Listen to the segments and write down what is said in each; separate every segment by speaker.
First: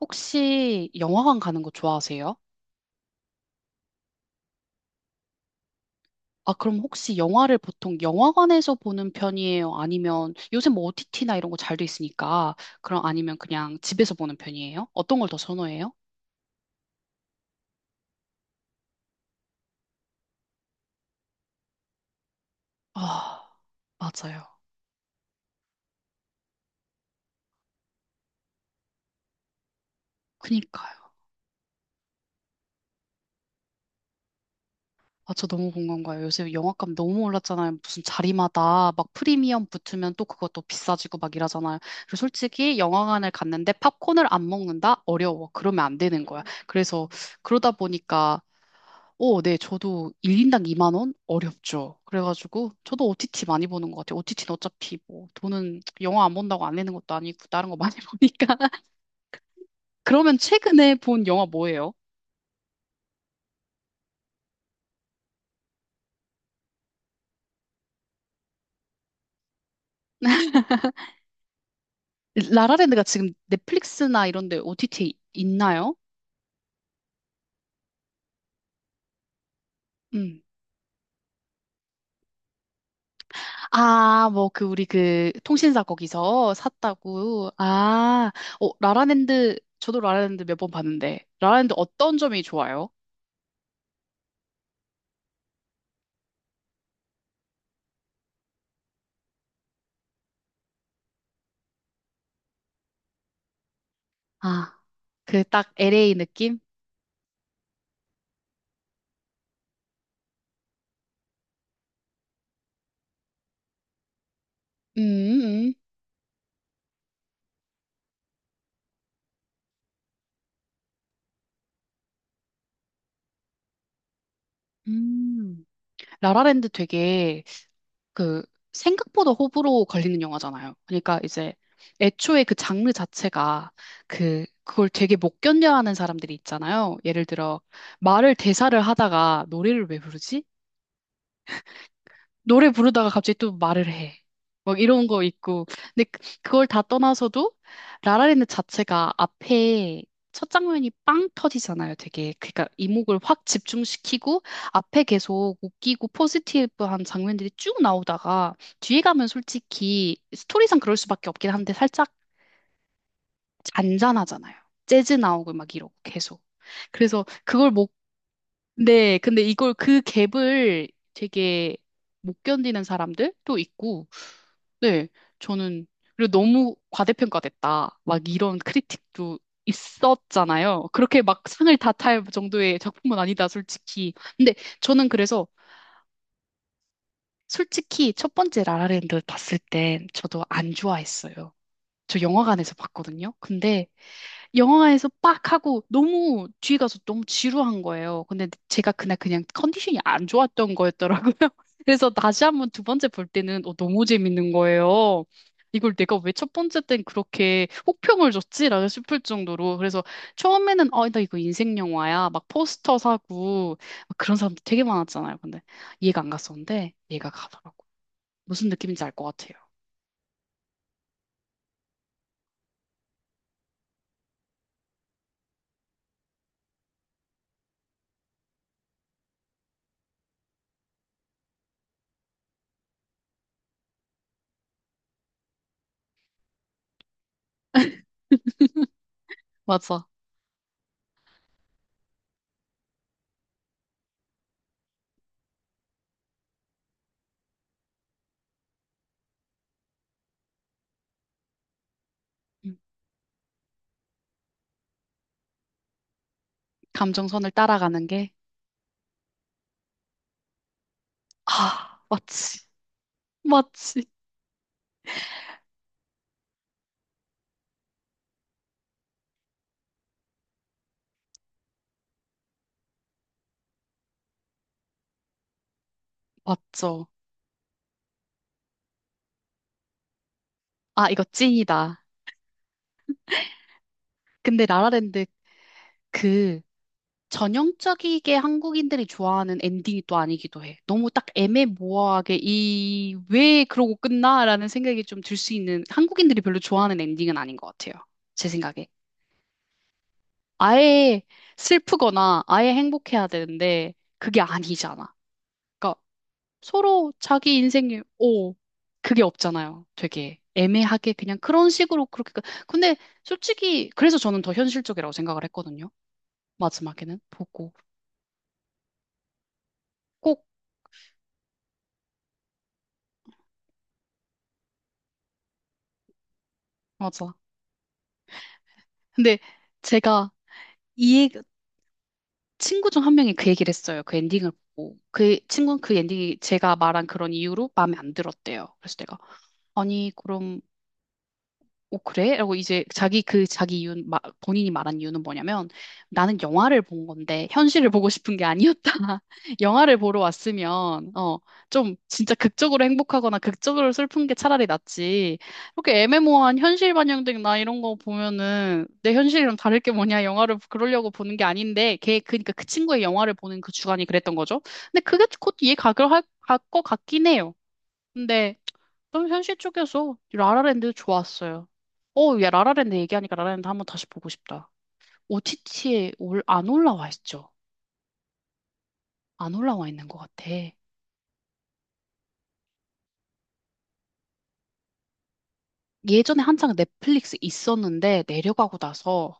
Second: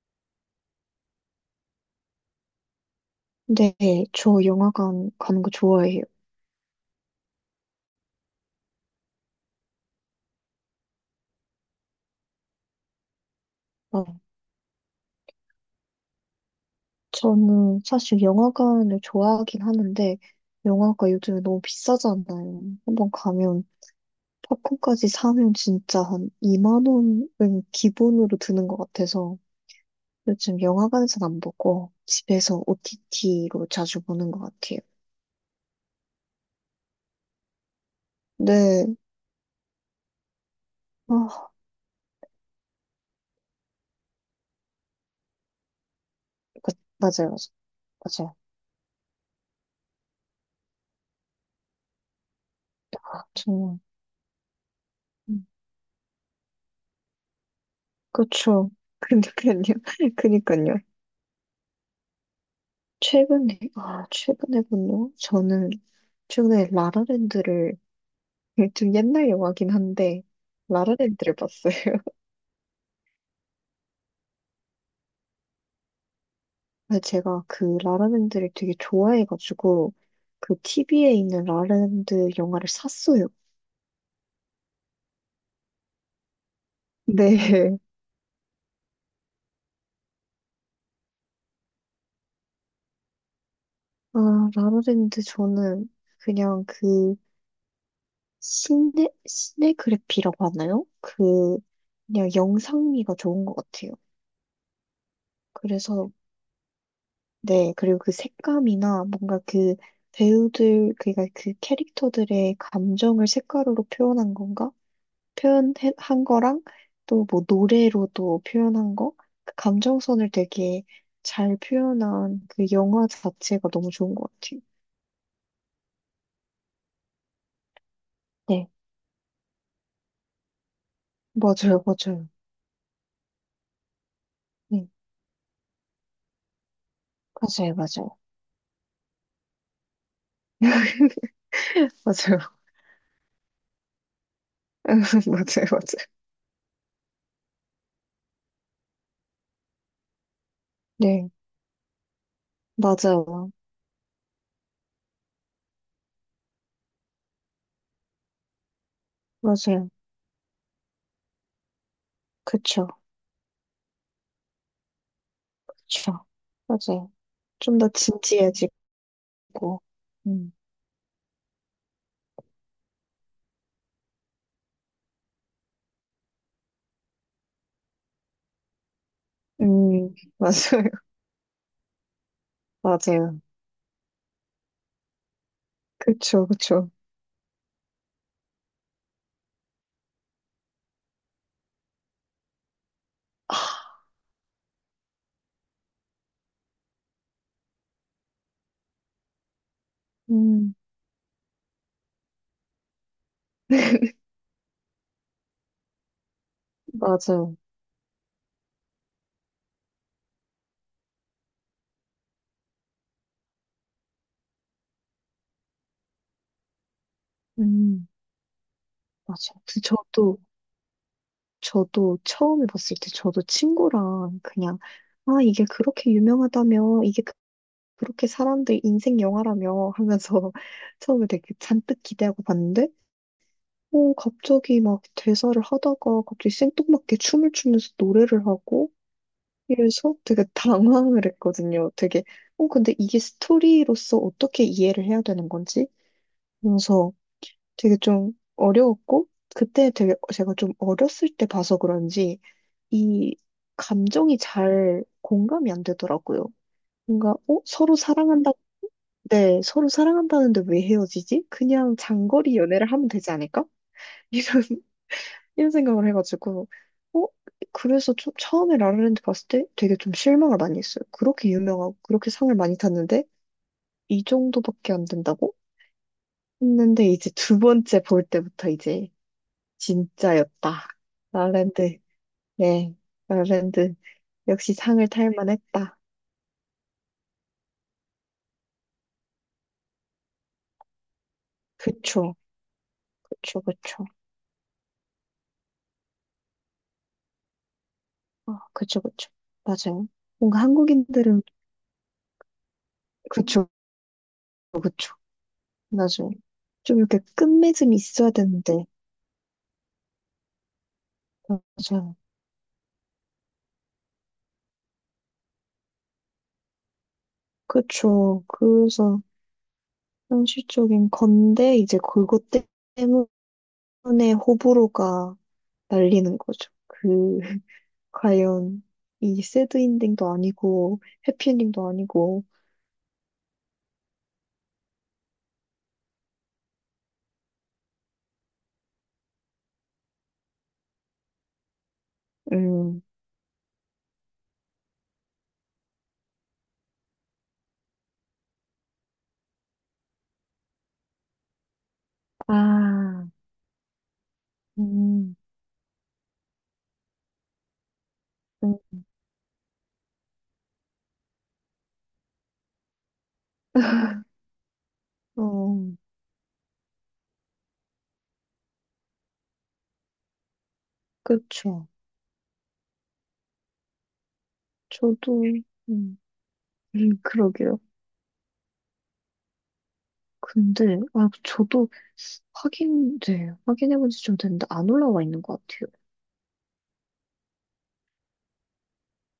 Speaker 1: 혹시 영화관 가는 거 좋아하세요?
Speaker 2: 네, 저 영화관 가는 거 좋아해요.
Speaker 1: 아, 그럼 혹시 영화를 보통 영화관에서 보는 편이에요? 아니면 요새 뭐 OTT나 이런 거 잘 돼 있으니까 그럼 아니면 그냥 집에서
Speaker 2: 어,
Speaker 1: 보는 편이에요? 어떤 걸 더 선호해요?
Speaker 2: 저는 사실 영화관을 좋아하긴 하는데, 영화가 요즘에 너무 비싸잖아요. 한번
Speaker 1: 아,
Speaker 2: 가면,
Speaker 1: 맞아요.
Speaker 2: 팝콘까지 사면 진짜 한 2만 원은 기본으로 드는 것 같아서, 요즘
Speaker 1: 그니까요.
Speaker 2: 영화관에서 안 보고, 집에서 OTT로 자주 보는 것 같아요.
Speaker 1: 아, 저 너무 공감 가요. 요새 영화값 너무 올랐잖아요. 무슨
Speaker 2: 네,
Speaker 1: 자리마다 막 프리미엄 붙으면 또 그것도 비싸지고 막
Speaker 2: 아,
Speaker 1: 이러잖아요. 그리고 솔직히 영화관을 갔는데 팝콘을 안 먹는다? 어려워. 그러면 안 되는 거야.
Speaker 2: 그,
Speaker 1: 그래서
Speaker 2: 맞아요,
Speaker 1: 그러다
Speaker 2: 맞아요. 맞아요.
Speaker 1: 보니까 오, 네, 저도 1인당 2만 원? 어렵죠. 그래가지고 저도
Speaker 2: 아,
Speaker 1: OTT 많이
Speaker 2: 정말.
Speaker 1: 보는 것 같아요. OTT는 어차피 뭐,
Speaker 2: 음,
Speaker 1: 돈은 영화 안 본다고 안 내는 것도 아니고, 다른 거 많이 보니까.
Speaker 2: 그렇죠. 그니까요.
Speaker 1: 그러면
Speaker 2: 그니까요.
Speaker 1: 최근에 본 영화 뭐예요?
Speaker 2: 최근에 본 영화? 저는 최근에 라라랜드를, 좀 옛날 영화긴 한데, 라라랜드를 봤어요.
Speaker 1: 라라랜드가 지금 넷플릭스나 이런 데 OTT 있나요?
Speaker 2: 근데 제가 그 라라랜드를 되게 좋아해가지고,
Speaker 1: 음.
Speaker 2: 그 TV에 있는 라라랜드 영화를 샀어요.
Speaker 1: 아, 뭐, 그, 우리 그, 통신사 거기서 샀다고.
Speaker 2: 네.
Speaker 1: 아, 어, 라라랜드, 저도 라라랜드 몇 번 봤는데, 라라랜드 어떤 점이 좋아요?
Speaker 2: 아, 라라랜드 저는 그냥 시네그래피라고 하나요? 그냥 영상미가 좋은 것 같아요.
Speaker 1: 아, 그 딱
Speaker 2: 그래서
Speaker 1: LA 느낌?
Speaker 2: 네, 그리고 그 색감이나 뭔가 그 배우들, 그니까 그 캐릭터들의 감정을 색깔로 표현한 건가?
Speaker 1: 음, 음.
Speaker 2: 표현한 거랑 또 뭐 노래로도 표현한 거? 그 감정선을 되게 잘 표현한 그 영화 자체가 너무 좋은 것 같아요.
Speaker 1: 음. 라라랜드 되게 그
Speaker 2: 네,
Speaker 1: 생각보다 호불호 걸리는 영화잖아요. 그러니까 이제
Speaker 2: 맞아요, 맞아요.
Speaker 1: 애초에 그 장르 자체가 그
Speaker 2: 네,
Speaker 1: 그걸 되게 못 견뎌하는 사람들이 있잖아요. 예를 들어
Speaker 2: 맞아요, 맞아요.
Speaker 1: 말을 대사를 하다가 노래를 왜 부르지?
Speaker 2: 맞아요.
Speaker 1: 노래 부르다가 갑자기 또 말을 해. 막 이런 거 있고.
Speaker 2: 맞아요,
Speaker 1: 근데
Speaker 2: 맞아요.
Speaker 1: 그걸 다 떠나서도 라라랜드 자체가 앞에 첫 장면이 빵
Speaker 2: 네,
Speaker 1: 터지잖아요. 되게 그러니까 이목을 확
Speaker 2: 맞아요.
Speaker 1: 집중시키고 앞에 계속 웃기고 포지티브한 장면들이 쭉 나오다가 뒤에 가면
Speaker 2: 맞아요.
Speaker 1: 솔직히 스토리상 그럴 수밖에 없긴 한데 살짝
Speaker 2: 그쵸,
Speaker 1: 잔잔하잖아요. 재즈 나오고 막 이러고
Speaker 2: 그쵸.
Speaker 1: 계속.
Speaker 2: 맞아요.
Speaker 1: 그래서 그걸
Speaker 2: 좀 더
Speaker 1: 못,
Speaker 2: 진지해지고,
Speaker 1: 네, 근데 이걸 그
Speaker 2: 음.
Speaker 1: 갭을 되게 못 견디는 사람들도 있고 네, 저는 그리고 너무 과대평가됐다. 막 이런 크리틱도
Speaker 2: 맞아요.
Speaker 1: 있었잖아요. 그렇게 막 상을 다 탈 정도의 작품은
Speaker 2: 맞아요.
Speaker 1: 아니다, 솔직히. 근데 저는 그래서
Speaker 2: 그쵸, 그쵸.
Speaker 1: 솔직히 첫 번째 라라랜드 봤을 때 저도 안 좋아했어요. 저 영화관에서 봤거든요.
Speaker 2: 아,
Speaker 1: 근데 영화에서 빡 하고 너무 뒤에 가서 너무 지루한 거예요. 근데 제가 그날 그냥 컨디션이 안 좋았던
Speaker 2: 음,
Speaker 1: 거였더라고요. 그래서 다시 한번 두 번째 볼 때는 어, 너무 재밌는 거예요. 이걸 내가 왜 첫 번째 땐
Speaker 2: 맞아요.
Speaker 1: 그렇게 혹평을 줬지라고 싶을 정도로. 그래서 처음에는 어, 나 이거 인생 영화야 막 포스터 사고 막 그런 사람들 되게 많았잖아요. 근데 이해가 안 갔었는데 이해가 가더라고.
Speaker 2: 음,
Speaker 1: 무슨 느낌인지 알 것 같아요.
Speaker 2: 맞아요. 근데 저도 처음에 봤을 때 저도 친구랑 그냥, 아, 이게 그렇게 유명하다며, 이게 그렇게 사람들 인생 영화라며 하면서 처음에 되게 잔뜩 기대하고 봤는데, 갑자기 막 대사를 하다가 갑자기 생뚱맞게 춤을 추면서 노래를 하고,
Speaker 1: 맞아.
Speaker 2: 그래서 되게 당황을 했거든요. 되게, 근데 이게 스토리로서 어떻게 이해를 해야 되는 건지? 그래서 되게 좀 어려웠고, 그때 되게 제가 좀 어렸을 때 봐서 그런지,
Speaker 1: 음,
Speaker 2: 이 감정이 잘 공감이 안 되더라고요. 뭔가,
Speaker 1: 감정선을
Speaker 2: 서로
Speaker 1: 따라가는 게
Speaker 2: 사랑한다, 네, 서로 사랑한다는데 왜 헤어지지? 그냥
Speaker 1: 아,
Speaker 2: 장거리
Speaker 1: 맞지.
Speaker 2: 연애를 하면 되지 않을까?
Speaker 1: 맞지.
Speaker 2: 이런 이런 생각을 해가지고, 어? 그래서 좀 처음에 라라랜드 봤을 때 되게 좀 실망을 많이 했어요. 그렇게 유명하고 그렇게 상을 많이 탔는데 이 정도밖에 안 된다고?
Speaker 1: 맞죠.
Speaker 2: 했는데 이제 두 번째 볼 때부터 이제 진짜였다.
Speaker 1: 아, 이거
Speaker 2: 라라랜드,
Speaker 1: 찐이다.
Speaker 2: 네, 라라랜드
Speaker 1: 근데
Speaker 2: 역시 상을
Speaker 1: 라라랜드
Speaker 2: 탈 만했다.
Speaker 1: 그 전형적이게 한국인들이 좋아하는 엔딩이 또 아니기도 해. 너무 딱
Speaker 2: 그쵸,
Speaker 1: 애매모호하게 이
Speaker 2: 그쵸,
Speaker 1: 왜 그러고
Speaker 2: 그쵸.
Speaker 1: 끝나라는 생각이 좀 들 수 있는, 한국인들이 별로 좋아하는 엔딩은 아닌 것 같아요. 제
Speaker 2: 아,
Speaker 1: 생각에.
Speaker 2: 그쵸, 그쵸. 맞아요. 뭔가
Speaker 1: 아예
Speaker 2: 한국인들은
Speaker 1: 슬프거나 아예 행복해야
Speaker 2: 그쵸,
Speaker 1: 되는데 그게 아니잖아.
Speaker 2: 그쵸.
Speaker 1: 그러니까
Speaker 2: 맞아요. 좀
Speaker 1: 서로
Speaker 2: 이렇게
Speaker 1: 자기
Speaker 2: 끝맺음이
Speaker 1: 인생이,
Speaker 2: 있어야
Speaker 1: 오,
Speaker 2: 되는데,
Speaker 1: 그게 없잖아요. 되게 애매하게 그냥 그런 식으로
Speaker 2: 맞아요.
Speaker 1: 그렇게. 근데 솔직히, 그래서 저는 더 현실적이라고 생각을 했거든요. 마지막에는 보고.
Speaker 2: 그쵸. 그래서
Speaker 1: 꼭,
Speaker 2: 현실적인 건데, 이제 그것 때문에 호불호가 날리는 거죠.
Speaker 1: 맞아.
Speaker 2: 그, 과연,
Speaker 1: 근데
Speaker 2: 이 새드엔딩도
Speaker 1: 제가
Speaker 2: 아니고,
Speaker 1: 이 얘기,
Speaker 2: 해피엔딩도 아니고,
Speaker 1: 친구 중 한 명이 그 얘기를 했어요. 그 엔딩을 보고. 그 친구는 그 엔딩이 제가 말한 그런 이유로 마음에 안 들었대요. 그래서 내가, 아니, 그럼 오, 그래? 라고 이제
Speaker 2: 음,
Speaker 1: 자기 그 자기 이유, 본인이 말한 이유는 뭐냐면 나는 영화를 본 건데 현실을 보고 싶은 게 아니었다. 영화를 보러 왔으면 어, 좀 진짜 극적으로
Speaker 2: 아,
Speaker 1: 행복하거나 극적으로 슬픈 게 차라리
Speaker 2: 음,
Speaker 1: 낫지. 이렇게 애매모호한 현실 반영된 나 이런 거
Speaker 2: 음,
Speaker 1: 보면은 내 현실이랑 다를 게 뭐냐. 영화를 그러려고 보는 게 아닌데 걔 그러니까 그 친구의 영화를 보는 그 주관이 그랬던 거죠. 근데 그게 곧
Speaker 2: 어,
Speaker 1: 이해가 갈 것 같긴 해요. 근데 좀 현실 쪽에서 라라랜드 좋았어요.
Speaker 2: 그쵸.
Speaker 1: 어, 야, 라라랜드 얘기하니까 라라랜드 한번 다시 보고 싶다.
Speaker 2: 저도,
Speaker 1: OTT에
Speaker 2: 음,
Speaker 1: 올, 안 올라와 있죠?
Speaker 2: 그러게요.
Speaker 1: 안 올라와 있는 것 같아.
Speaker 2: 근데, 아, 저도 확인, 네, 확인해본 지 좀 됐는데, 안 올라와 있는 것 같아요.
Speaker 1: 예전에 한창 넷플릭스 있었는데 내려가고 나서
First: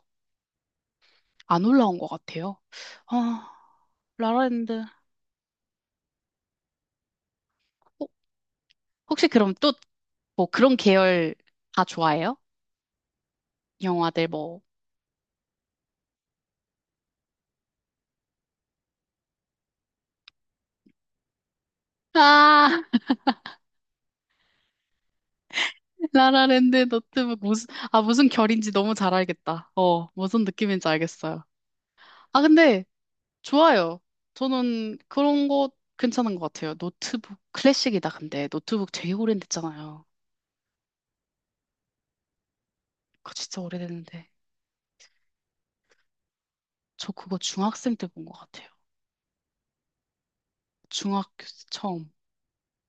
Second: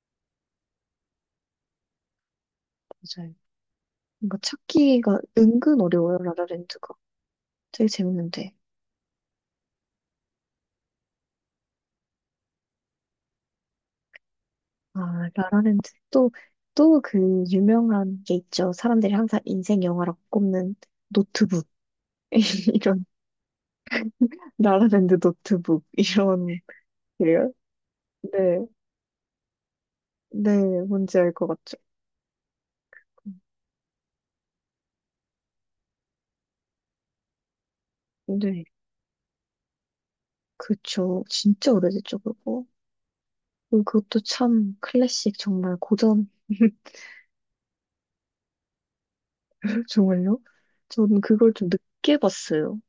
Speaker 1: 안 올라온 것 같아요.
Speaker 2: 맞아요.
Speaker 1: 아,
Speaker 2: 뭔가
Speaker 1: 라라랜드.
Speaker 2: 찾기가 은근 어려워요, 라라랜드가. 되게
Speaker 1: 어,
Speaker 2: 재밌는데.
Speaker 1: 혹시 그럼 또 뭐 그런 계열 다 좋아해요? 영화들 뭐.
Speaker 2: 아, 라라랜드. 또, 또 그 유명한 게 있죠. 사람들이 항상 인생 영화라고 꼽는 노트북.
Speaker 1: 아,
Speaker 2: 이런, 라라랜드 노트북. 이런,
Speaker 1: 라라랜드 너트북
Speaker 2: 그래요?
Speaker 1: 무슨, 아, 무슨
Speaker 2: 네,
Speaker 1: 결인지 너무 잘 알겠다. 어, 무슨
Speaker 2: 네,
Speaker 1: 느낌인지
Speaker 2: 뭔지 알
Speaker 1: 알겠어요.
Speaker 2: 것 같죠.
Speaker 1: 아, 근데 좋아요. 저는 그런 거 괜찮은 것 같아요. 노트북 클래식이다, 근데.
Speaker 2: 네,
Speaker 1: 노트북 되게 오래됐잖아요.
Speaker 2: 그쵸. 진짜 오래됐죠, 그거.
Speaker 1: 그거 진짜
Speaker 2: 그리고 그것도
Speaker 1: 오래됐는데.
Speaker 2: 참 클래식, 정말 고전.
Speaker 1: 저 그거 중학생 때 본 것 같아요.
Speaker 2: 정말요? 저는
Speaker 1: 중학교
Speaker 2: 그걸
Speaker 1: 때
Speaker 2: 좀
Speaker 1: 처음.
Speaker 2: 늦게 봤어요.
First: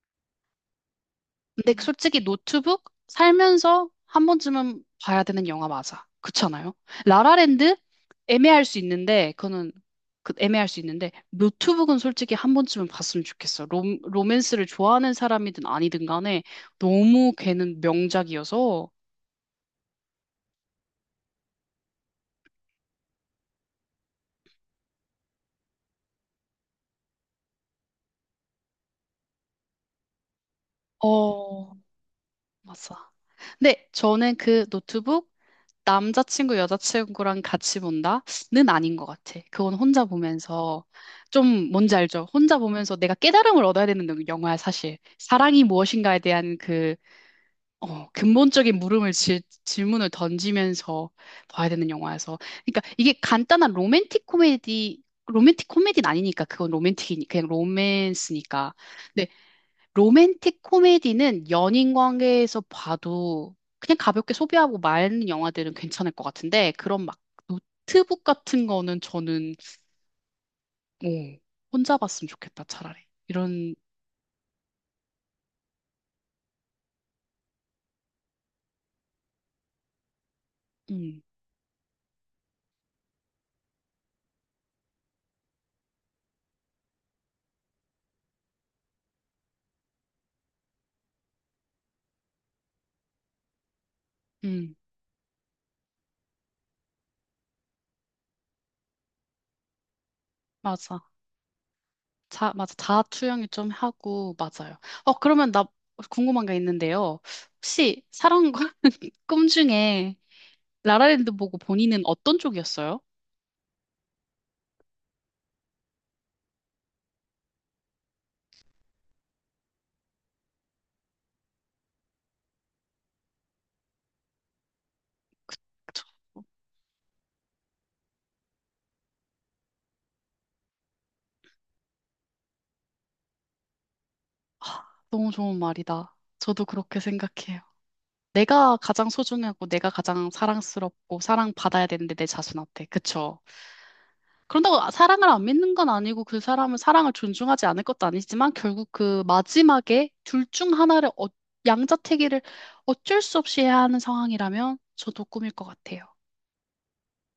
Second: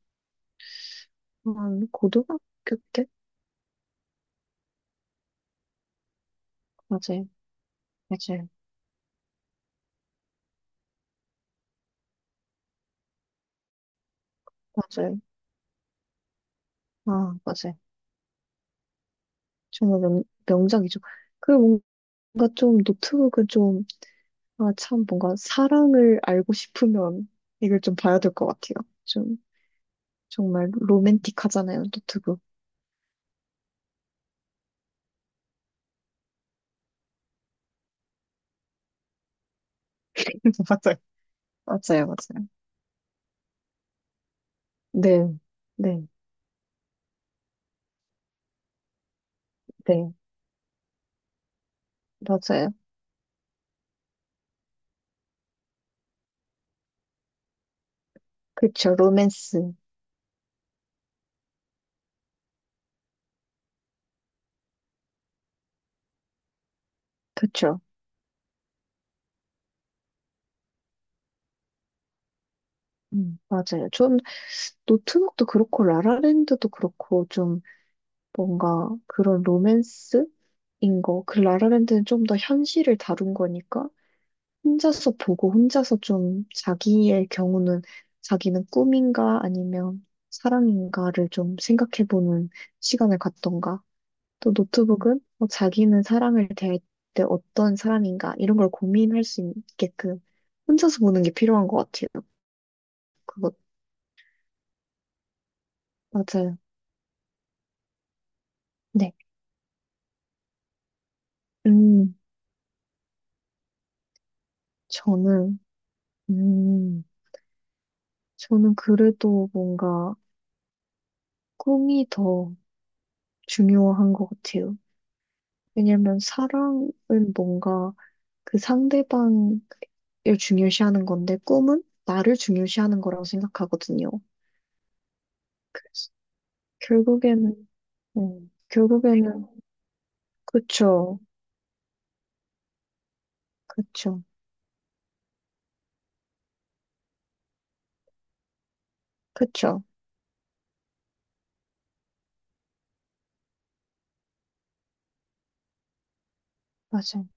Speaker 1: 근데
Speaker 2: 한
Speaker 1: 솔직히
Speaker 2: 고등학교
Speaker 1: 노트북
Speaker 2: 때?
Speaker 1: 살면서 한 번쯤은 봐야 되는 영화 맞아. 그렇잖아요.
Speaker 2: 맞아요,
Speaker 1: 라라랜드
Speaker 2: 맞아요,
Speaker 1: 애매할 수 있는데 그거는 그 애매할 수 있는데 노트북은 솔직히 한 번쯤은 봤으면 좋겠어. 로맨스를 좋아하는
Speaker 2: 맞아요.
Speaker 1: 사람이든 아니든 간에 너무
Speaker 2: 아, 맞아요.
Speaker 1: 걔는 명작이어서.
Speaker 2: 정말 명작이죠. 그 뭔가 좀 노트북은 좀, 아, 참 뭔가 사랑을 알고 싶으면 이걸 좀 봐야 될 것 같아요. 좀 정말
Speaker 1: 어,
Speaker 2: 로맨틱하잖아요, 노트북.
Speaker 1: 맞아. 근데 저는 그 노트북 남자친구, 여자친구랑 같이 본다는 아닌 것 같아. 그건 혼자 보면서
Speaker 2: 맞아요.
Speaker 1: 좀 뭔지
Speaker 2: 맞아요,
Speaker 1: 알죠?
Speaker 2: 맞아요.
Speaker 1: 혼자 보면서 내가 깨달음을 얻어야 되는 화야 사실.
Speaker 2: 네,
Speaker 1: 사랑이
Speaker 2: 네,
Speaker 1: 무엇인가에 대한 그 어, 근본적인 물음을 질문을
Speaker 2: 네,
Speaker 1: 던지면서 봐야 되는 영화여서.
Speaker 2: 맞아요.
Speaker 1: 그러니까 이게 간단한 로맨틱 코미디, 로맨틱 코미디는 아니니까 그건 로맨틱이 그냥 로맨스니까.
Speaker 2: 그쵸, 로맨스.
Speaker 1: 로맨틱 코미디는 연인 관계에서 봐도 그냥 가볍게 소비하고 마는 영화들은 괜찮을 것 같은데 그런 막
Speaker 2: 그쵸.
Speaker 1: 노트북 같은 거는 저는 오, 혼자 봤으면 좋겠다 차라리 이런.
Speaker 2: 맞아요. 좀 노트북도 그렇고 라라랜드도 그렇고 좀 뭔가 그런 로맨스? 인
Speaker 1: 음,
Speaker 2: 거. 그 라라랜드는 좀 더 현실을 다룬 거니까 혼자서 보고 혼자서 좀 자기의 경우는 자기는 꿈인가 아니면 사랑인가를 좀 생각해보는 시간을 갖던가 또
Speaker 1: 음,
Speaker 2: 노트북은 뭐 자기는 사랑을 대할 때 어떤 사람인가 이런 걸 고민할 수 있게끔 혼자서
Speaker 1: 맞아.
Speaker 2: 보는 게 필요한 것 같아요.
Speaker 1: 맞아 자아 투영이
Speaker 2: 그거
Speaker 1: 좀 하고 맞아요. 어 그러면 나 궁금한 게
Speaker 2: 맞아요.
Speaker 1: 있는데요, 혹시 사랑과
Speaker 2: 네.
Speaker 1: 꿈 중에 라라랜드 보고 본인은
Speaker 2: 음,
Speaker 1: 어떤 쪽이었어요?
Speaker 2: 저는 음, 저는 그래도 뭔가 꿈이 더 중요한 것 같아요.
Speaker 1: 저-
Speaker 2: 왜냐면 사랑은 뭔가 그 상대방을 중요시하는 건데 꿈은 나를 중요시하는 거라고 생각하거든요.
Speaker 1: 아, 너무 좋은
Speaker 2: 그래서
Speaker 1: 말이다. 저도 그렇게 생각해요.
Speaker 2: 결국에는,
Speaker 1: 내가 가장
Speaker 2: 결국에는,
Speaker 1: 소중하고 내가 가장 사랑스럽고
Speaker 2: 그쵸,
Speaker 1: 사랑받아야 되는데 내 자신한테. 그쵸?
Speaker 2: 그쵸,
Speaker 1: 그런다고 사랑을 안 믿는 건 아니고 그 사람은 사랑을 존중하지 않을 것도 아니지만 결국 그
Speaker 2: 그쵸,
Speaker 1: 마지막에 둘 중 하나를 어, 양자택일을 어쩔 수 없이 해야 하는 상황이라면 저도 꿈일 것 같아요.
Speaker 2: 맞아요.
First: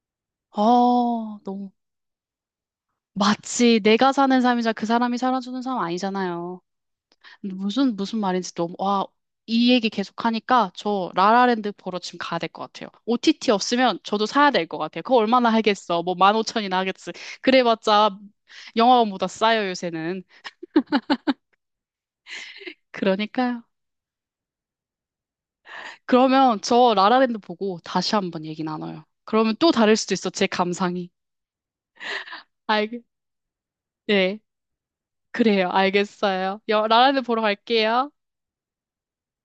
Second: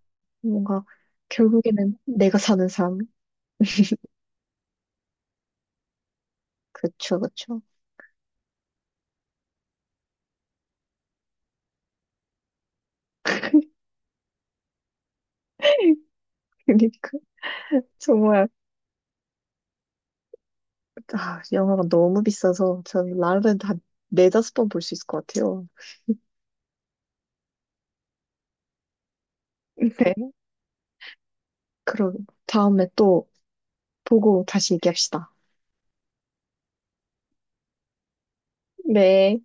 Speaker 2: 뭔가
Speaker 1: 어, 너무
Speaker 2: 결국에는 내가 사는 삶,
Speaker 1: 마치 내가 사는 삶이자 그 사람이 살아주는 삶 아니잖아요.
Speaker 2: 그쵸,
Speaker 1: 근데
Speaker 2: 그쵸.
Speaker 1: 무슨 말인지 너무 와, 이 얘기 계속 하니까 저 라라랜드 보러 지금 가야 될 것 같아요. OTT 없으면 저도 사야 될 것 같아요. 그거 얼마나 하겠어? 뭐 15,000이나
Speaker 2: 그러니까
Speaker 1: 하겠지. 그래봤자
Speaker 2: 정말
Speaker 1: 영화관보다 싸요, 요새는.
Speaker 2: 아, 영화가 너무 비싸서 전
Speaker 1: 그러니까요.
Speaker 2: 라라랜드 한 네다섯 번 볼 수 있을 것 같아요.
Speaker 1: 그러면 저 라라랜드 보고 다시 한번 얘기 나눠요. 그러면 또 다를 수도
Speaker 2: 네.
Speaker 1: 있어, 제 감상이.
Speaker 2: 그럼 다음에
Speaker 1: 알겠,
Speaker 2: 또
Speaker 1: 네,
Speaker 2: 보고 다시 얘기합시다.
Speaker 1: 그래요. 알겠어요. 여, 라라랜드 보러 갈게요.
Speaker 2: 네.